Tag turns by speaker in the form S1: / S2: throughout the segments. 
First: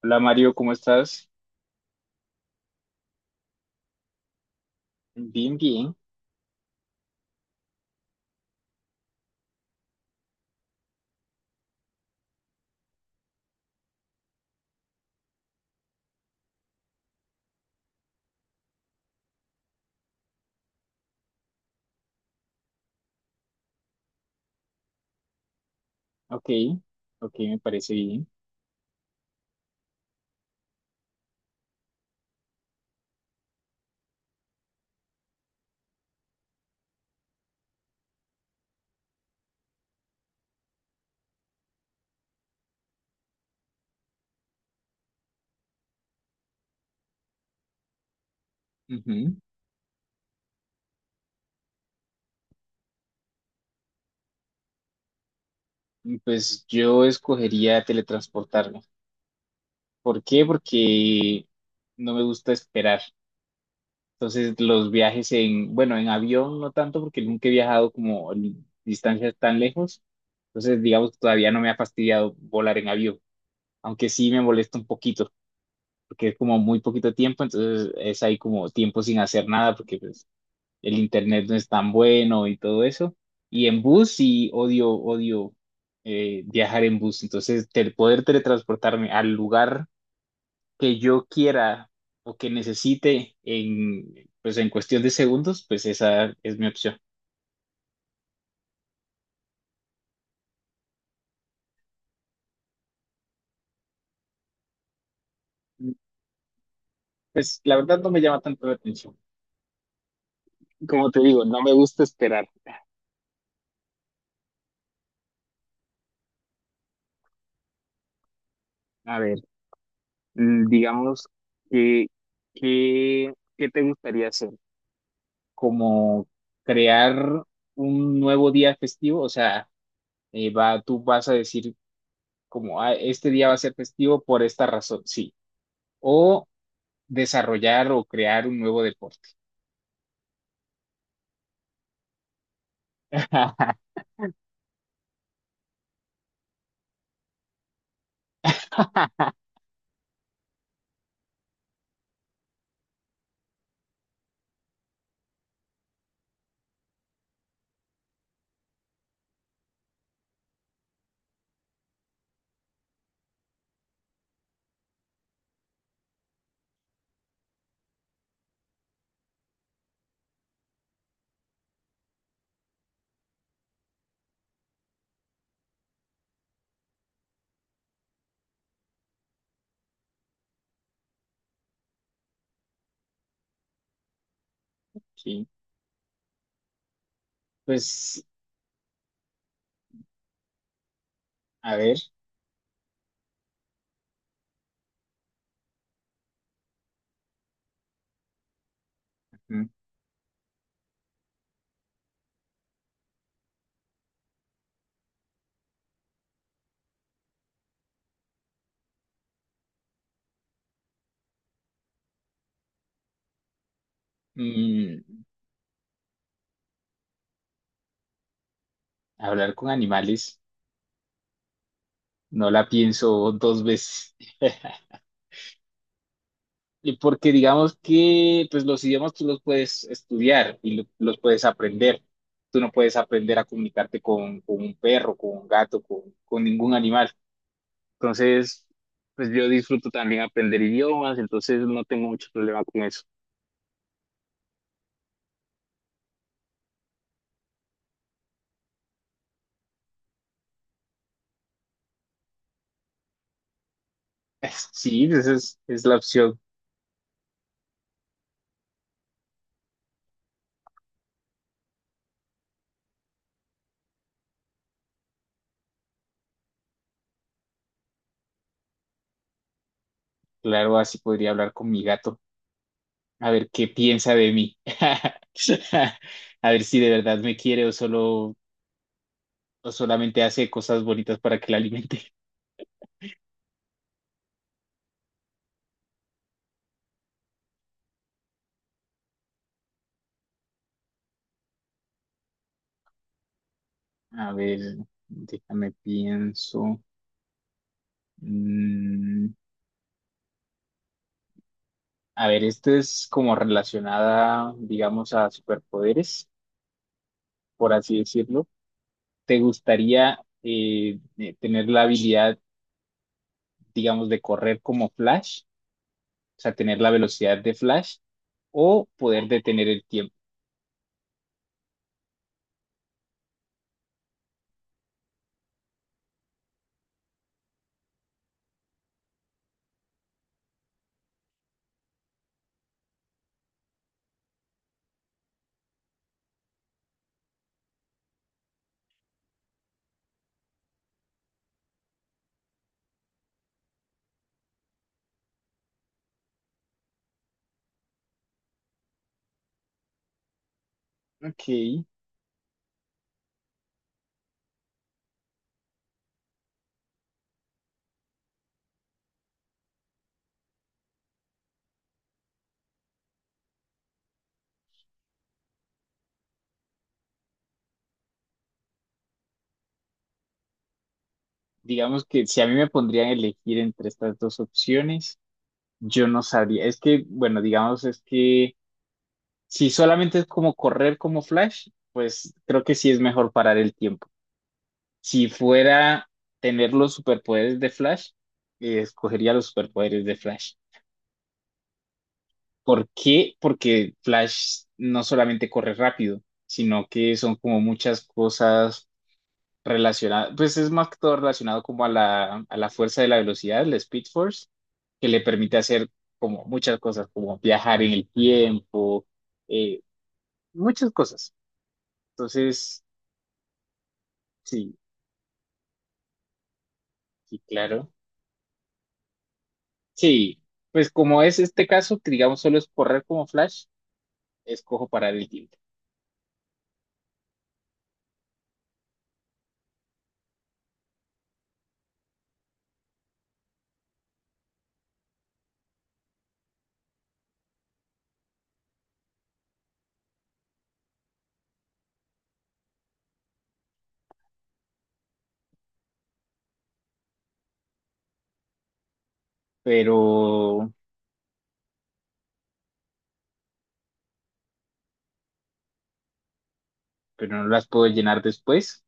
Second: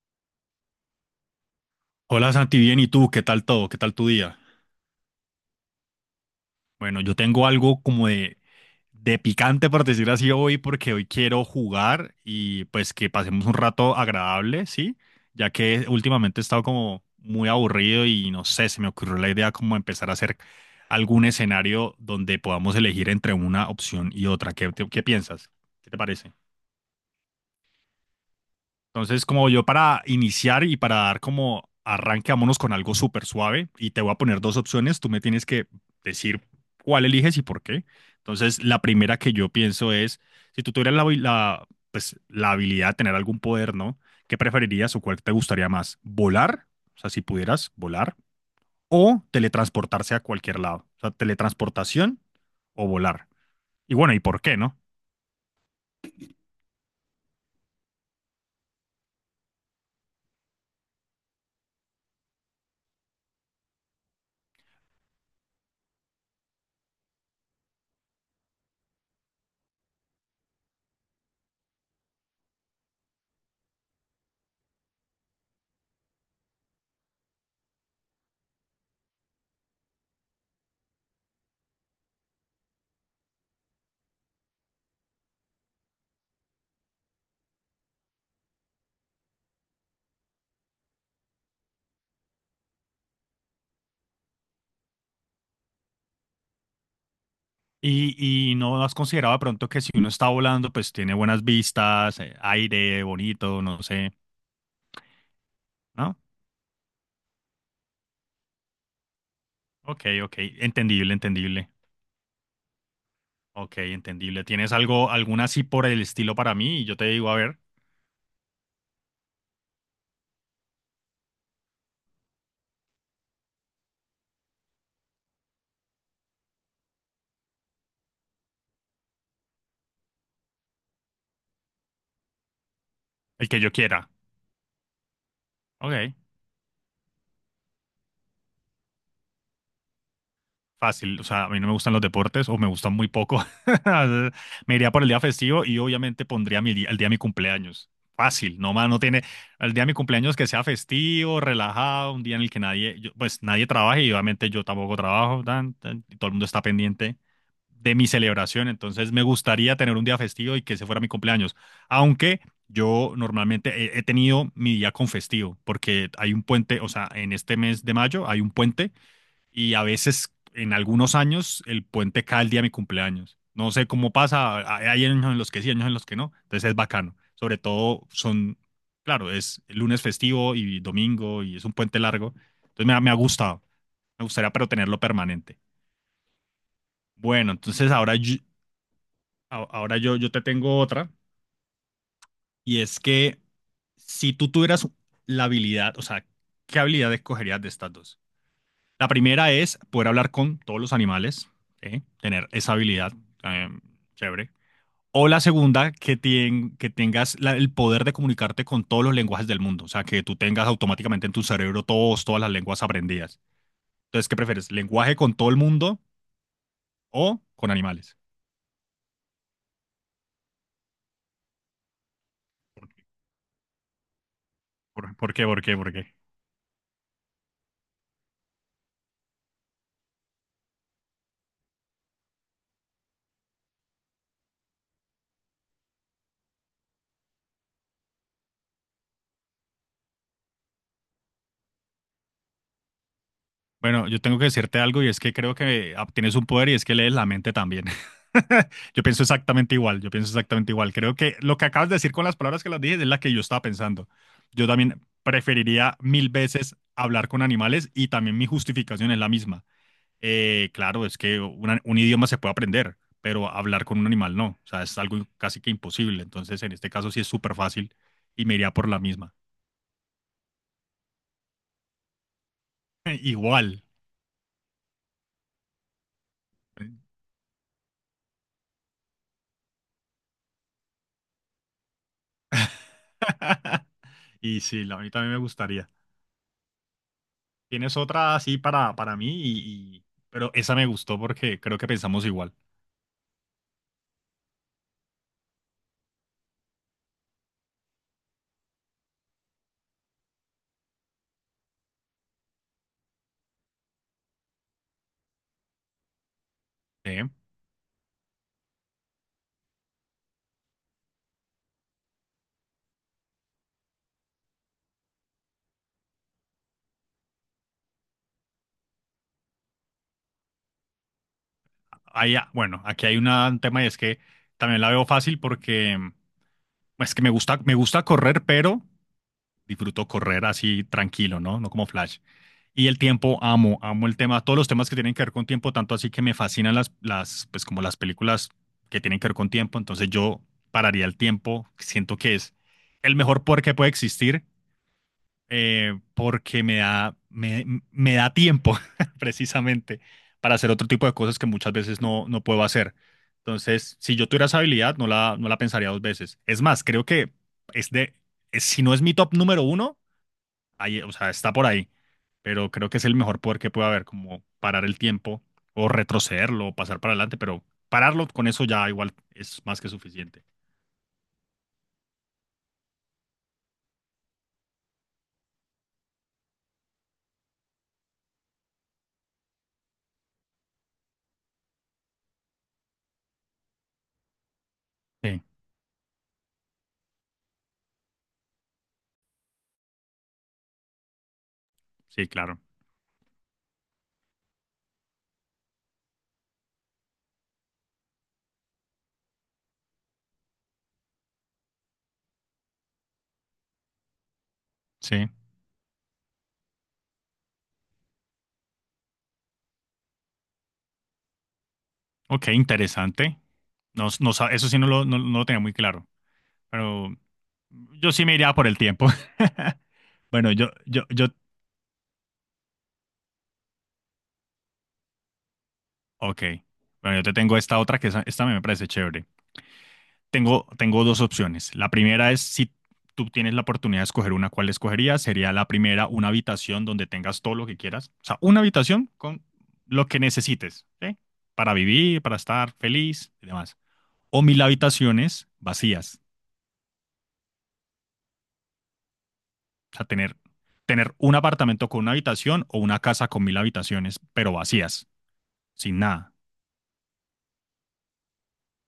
S1: Hola Mario, ¿cómo estás?
S2: Hola Santi, bien, ¿y tú? ¿Qué tal todo? ¿Qué tal tu día?
S1: Bien, bien.
S2: Bueno, yo tengo algo como de picante, por decir así, hoy, porque hoy quiero jugar y pues que pasemos un rato agradable, ¿sí? Ya que últimamente he estado como muy aburrido y no sé, se me ocurrió la idea como empezar a hacer algún escenario donde podamos elegir entre una opción y otra. ¿Qué piensas? ¿Qué te parece?
S1: Ok, ok, me parece bien.
S2: Entonces, como yo para iniciar y para dar como arranque, vámonos con algo súper suave y te voy a poner dos opciones. Tú me tienes que decir cuál eliges y por qué. Entonces, la primera que yo pienso es, si tú tuvieras pues, la habilidad de tener algún poder, ¿no? ¿Qué preferirías o cuál te gustaría más? ¿Volar? O sea, si pudieras volar o
S1: Ujú.
S2: teletransportarse a cualquier lado. O sea, teletransportación o volar. Y bueno, ¿y por qué, no?
S1: Pues yo escogería teletransportarme. ¿Por qué? Porque no me gusta esperar. Entonces los viajes en, bueno, en avión no tanto porque nunca he viajado como en distancias tan lejos. Entonces digamos que todavía no me ha fastidiado volar en avión, aunque sí me molesta un poquito porque es como muy poquito tiempo, entonces es ahí como tiempo sin hacer nada porque pues, el internet no es tan bueno y todo eso. Y en bus sí odio, odio viajar en bus. Entonces, el poder teletransportarme al lugar que yo quiera o que necesite en, pues, en cuestión de segundos, pues esa es mi opción.
S2: Y, no has considerado de pronto que si uno está volando, pues tiene buenas vistas, aire bonito, no sé, ¿no?
S1: Pues la verdad no me llama tanto la atención.
S2: Ok, ok,
S1: Como
S2: entendible,
S1: te digo, no
S2: entendible.
S1: me gusta esperar.
S2: Ok, entendible. ¿Tienes algo, alguna así por el estilo para mí? Y yo te digo, a ver,
S1: A ver, digamos que, que, ¿qué te gustaría hacer? Como crear un nuevo día festivo, o sea, va, tú vas a decir como, "Ah, este día
S2: el
S1: va a
S2: que yo
S1: ser
S2: quiera.
S1: festivo por esta razón, sí."
S2: Ok.
S1: O desarrollar o crear un nuevo deporte.
S2: Fácil, o sea, a mí no me gustan los deportes o me gustan muy poco. Me iría por el día festivo y obviamente pondría mi día- el día de mi cumpleaños. Fácil, no más, no tiene el día de mi cumpleaños que sea festivo, relajado, un día en el que nadie, yo- pues nadie trabaje y obviamente yo tampoco trabajo, tan, tan, y todo el mundo está pendiente de mi celebración, entonces me gustaría tener un día festivo y que ese fuera mi cumpleaños, aunque yo normalmente he tenido mi día con festivo, porque hay un puente, o sea, en este mes de mayo hay un puente y a veces en algunos años el puente cae el día de mi cumpleaños. No sé cómo pasa, hay años en los que sí, años en los que no, entonces es bacano. Sobre todo son, claro, es lunes festivo y domingo y es un puente largo, entonces me ha gustado, me gustaría pero tenerlo
S1: Sí.
S2: permanente. Bueno, entonces ahora
S1: Pues,
S2: yo, a- ahora yo, yo te tengo otra
S1: a ver,
S2: y es que si tú tuvieras la habilidad, o sea, ¿qué habilidad escogerías de estas dos? La primera
S1: ujú.
S2: es poder hablar con todos los animales, ¿sí? Tener esa habilidad eh, chévere. O la segunda, que tengas la- el poder de comunicarte con todos los lenguajes del mundo, o sea, que tú tengas automáticamente en tu cerebro todas las lenguas aprendidas. Entonces, ¿qué prefieres?
S1: Mm,
S2: ¿Lenguaje con todo el mundo o con animales?
S1: hablar con animales, no la pienso dos veces.
S2: ¿Por qué? ¿Por qué? ¿Por qué?
S1: Y porque digamos que pues los idiomas tú los puedes estudiar y los puedes aprender. Tú no puedes aprender a comunicarte con un perro, con un gato, con ningún animal. Entonces, pues yo disfruto también aprender idiomas, entonces no tengo mucho problema con eso.
S2: Bueno, yo tengo que decirte algo y es que creo que tienes un poder y es que lees la mente también. Yo pienso exactamente igual, yo pienso exactamente igual. Creo que lo que acabas de decir con las palabras que las dije es la que yo estaba pensando. Yo
S1: Sí,
S2: también
S1: esa es la
S2: preferiría mil
S1: opción.
S2: veces hablar con animales y también mi justificación es la misma. Claro, es que una- un idioma se puede aprender, pero hablar con un animal no. O sea, es algo casi que imposible. Entonces, en este caso sí es súper fácil y me iría por la misma.
S1: Claro, así podría hablar con mi gato, a ver qué
S2: Igual.
S1: piensa de mí. A ver si de verdad me quiere o solo o solamente hace cosas bonitas para que la alimente.
S2: Y sí, la- a mí también me gustaría. Tienes otra así para mí, y- pero esa me gustó porque creo que pensamos igual.
S1: A ver, déjame pienso. Mm, a ver, esto es como relacionada, digamos, a superpoderes,
S2: ¿Eh?
S1: por así decirlo. ¿Te gustaría tener la habilidad, digamos, de correr como Flash? O sea, tener la velocidad de Flash o poder detener el tiempo.
S2: Ahí, bueno, aquí hay una- un tema y es que también la veo fácil porque es que me gusta correr, pero disfruto correr así tranquilo, ¿no? No como Flash. Y el tiempo, amo, amo el tema, todos los temas que tienen que ver con tiempo, tanto así que me fascinan las, pues como las películas que tienen que ver con tiempo. Entonces yo pararía el tiempo, siento que es el mejor poder que puede existir porque me da tiempo precisamente para hacer otro tipo de cosas que
S1: Ok,
S2: muchas veces no puedo hacer. Entonces, si yo tuviera esa habilidad, no la pensaría dos veces. Es más, creo que es de, es- si no es mi top número uno, ahí, o sea, está por ahí, pero creo que es el mejor poder que puede haber, como parar el tiempo o retrocederlo o pasar para adelante, pero pararlo con eso ya igual es más que suficiente.
S1: digamos que si a mí me pondrían a elegir entre estas dos opciones, yo no sabría. Es que, bueno, digamos, es que si solamente es como correr como Flash, pues creo que sí es mejor parar el tiempo. Si
S2: Sí,
S1: fuera tener los superpoderes de Flash, escogería los superpoderes de Flash.
S2: sí, claro.
S1: ¿Por qué? Porque Flash no solamente corre rápido, sino que son como muchas cosas relacionadas, pues es más que todo relacionado como a la fuerza de la velocidad, la Speed Force, que le
S2: Sí.
S1: permite hacer como muchas cosas, como viajar en el tiempo, eh, muchas cosas.
S2: Ok,
S1: Entonces,
S2: interesante. Eso
S1: sí,
S2: sí no lo, no- no lo tenía muy claro, pero
S1: sí, claro.
S2: yo sí me iría por el tiempo.
S1: Sí,
S2: Bueno,
S1: pues como es este caso, que digamos solo es correr como Flash, escojo parar el tiempo,
S2: ok. Bueno, yo te tengo esta otra que esa- esta me parece chévere. Tengo dos opciones. La primera es si tú tienes la oportunidad de escoger una, ¿cuál escogerías? Sería la primera, una habitación donde tengas todo lo que quieras. O sea, una habitación con lo que necesites, ¿sí? Para vivir, para estar feliz y demás. O mil habitaciones vacías. O sea,
S1: pero,
S2: tener un apartamento con una habitación o una casa con mil habitaciones, pero vacías, sin nada.
S1: pero no las puedo llenar después.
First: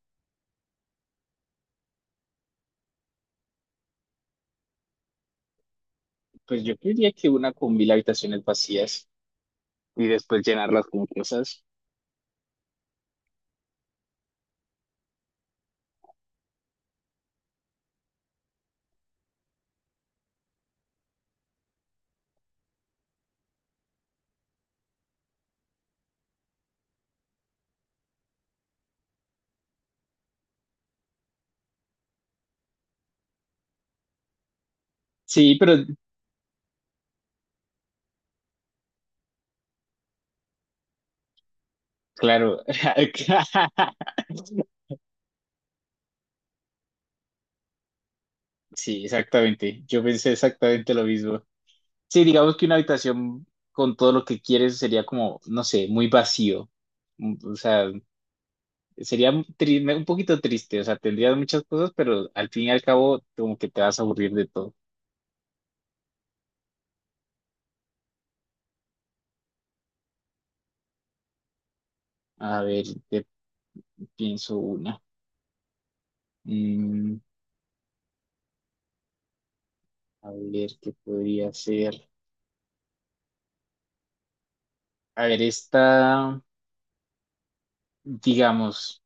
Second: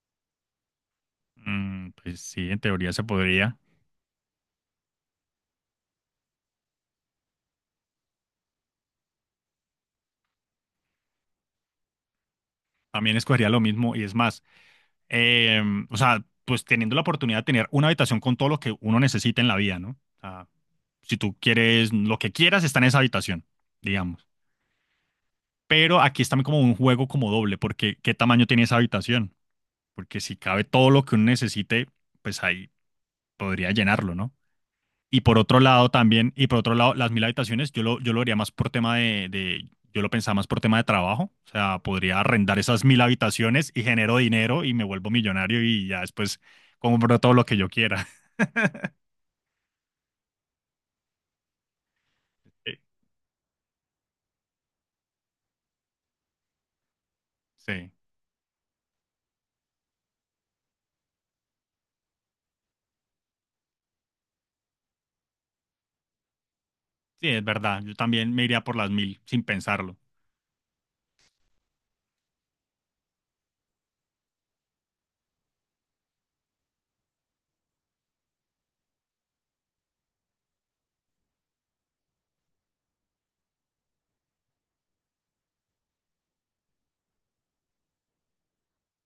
S2: Mm, pues sí, en teoría se podría.
S1: Pues yo creería que una con mil habitaciones vacías y después llenarlas con cosas.
S2: También escogería lo mismo y es más, eh, o sea, pues teniendo la oportunidad de tener una habitación con todo lo que uno necesita en la vida, ¿no? O sea, si tú quieres lo que quieras, está en esa habitación, digamos. Pero aquí está como un juego como doble, porque ¿qué tamaño tiene esa habitación? Porque si cabe todo lo que uno necesite, pues ahí podría llenarlo, ¿no? Y por
S1: Sí,
S2: otro
S1: pero
S2: lado también, y por otro lado, las mil habitaciones, yo lo haría más por tema yo lo pensaba más por tema de trabajo. O sea, podría arrendar
S1: claro.
S2: esas mil habitaciones y genero dinero y me vuelvo millonario y ya después compro todo lo que yo quiera.
S1: Sí, exactamente. Yo pensé exactamente lo mismo. Sí, digamos que una
S2: Eh,
S1: habitación con todo lo que quieres sería como, no sé, muy vacío. Mm, o sea,
S2: Sí,
S1: sería un un poquito triste. O sea, tendrías muchas cosas, pero al fin y al cabo, como que te vas a aburrir de todo.
S2: sí, es verdad. Yo también me iría por las mil sin pensarlo.
S1: A ver, te pienso una. Mm, a ver, ¿qué podría ser? A ver, esta. Digamos,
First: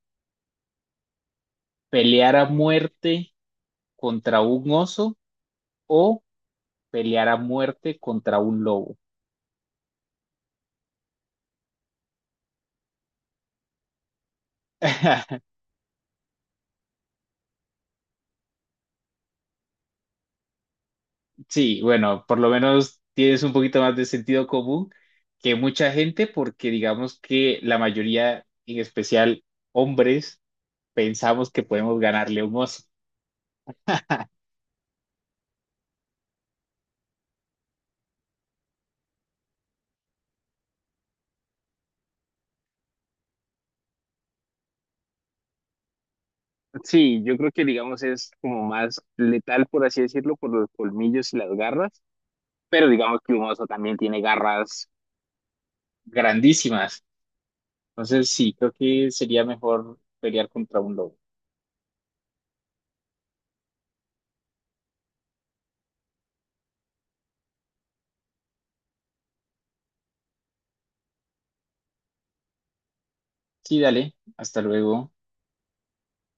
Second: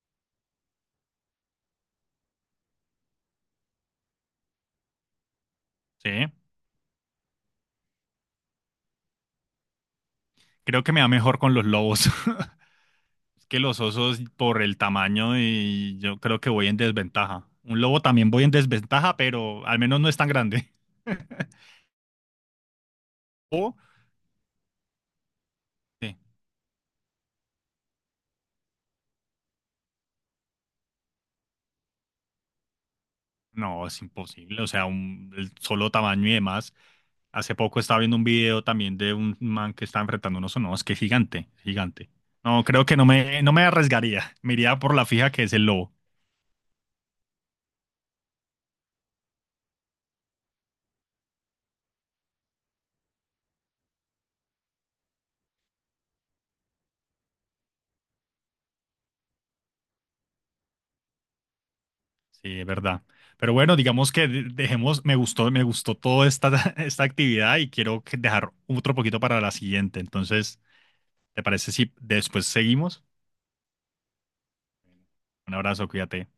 S1: pelear a muerte contra un oso
S2: Sí,
S1: o pelear a muerte contra un lobo.
S2: creo que me va mejor con los lobos. Es que los osos por el tamaño y yo creo que voy en desventaja. Un lobo también voy en desventaja, pero al menos no es tan grande.
S1: Sí, bueno, por lo menos tienes un
S2: O,
S1: poquito más de sentido común que mucha
S2: sí.
S1: gente, porque digamos que la mayoría, en especial hombres, pensamos que podemos ganarle a un oso.
S2: No, es imposible. O sea, un, el solo tamaño y demás. Hace poco estaba viendo un video también de un man que estaba enfrentando unos oso. No, es que es gigante, gigante. No, creo que no me arriesgaría. Me iría por la fija que es el lobo.
S1: Sí, yo creo que digamos es como más letal, por así decirlo, por los colmillos y las garras, pero digamos que un oso también tiene garras grandísimas. Entonces, sí, creo que sería mejor pelear contra un lobo.
S2: Sí, es verdad. Pero bueno, digamos que de- dejemos, me gustó toda esta, esta actividad y quiero que- dejar otro poquito para la siguiente. Entonces, ¿te parece si después seguimos?
S1: Sí, dale, hasta luego.
S2: Un abrazo, cuídate.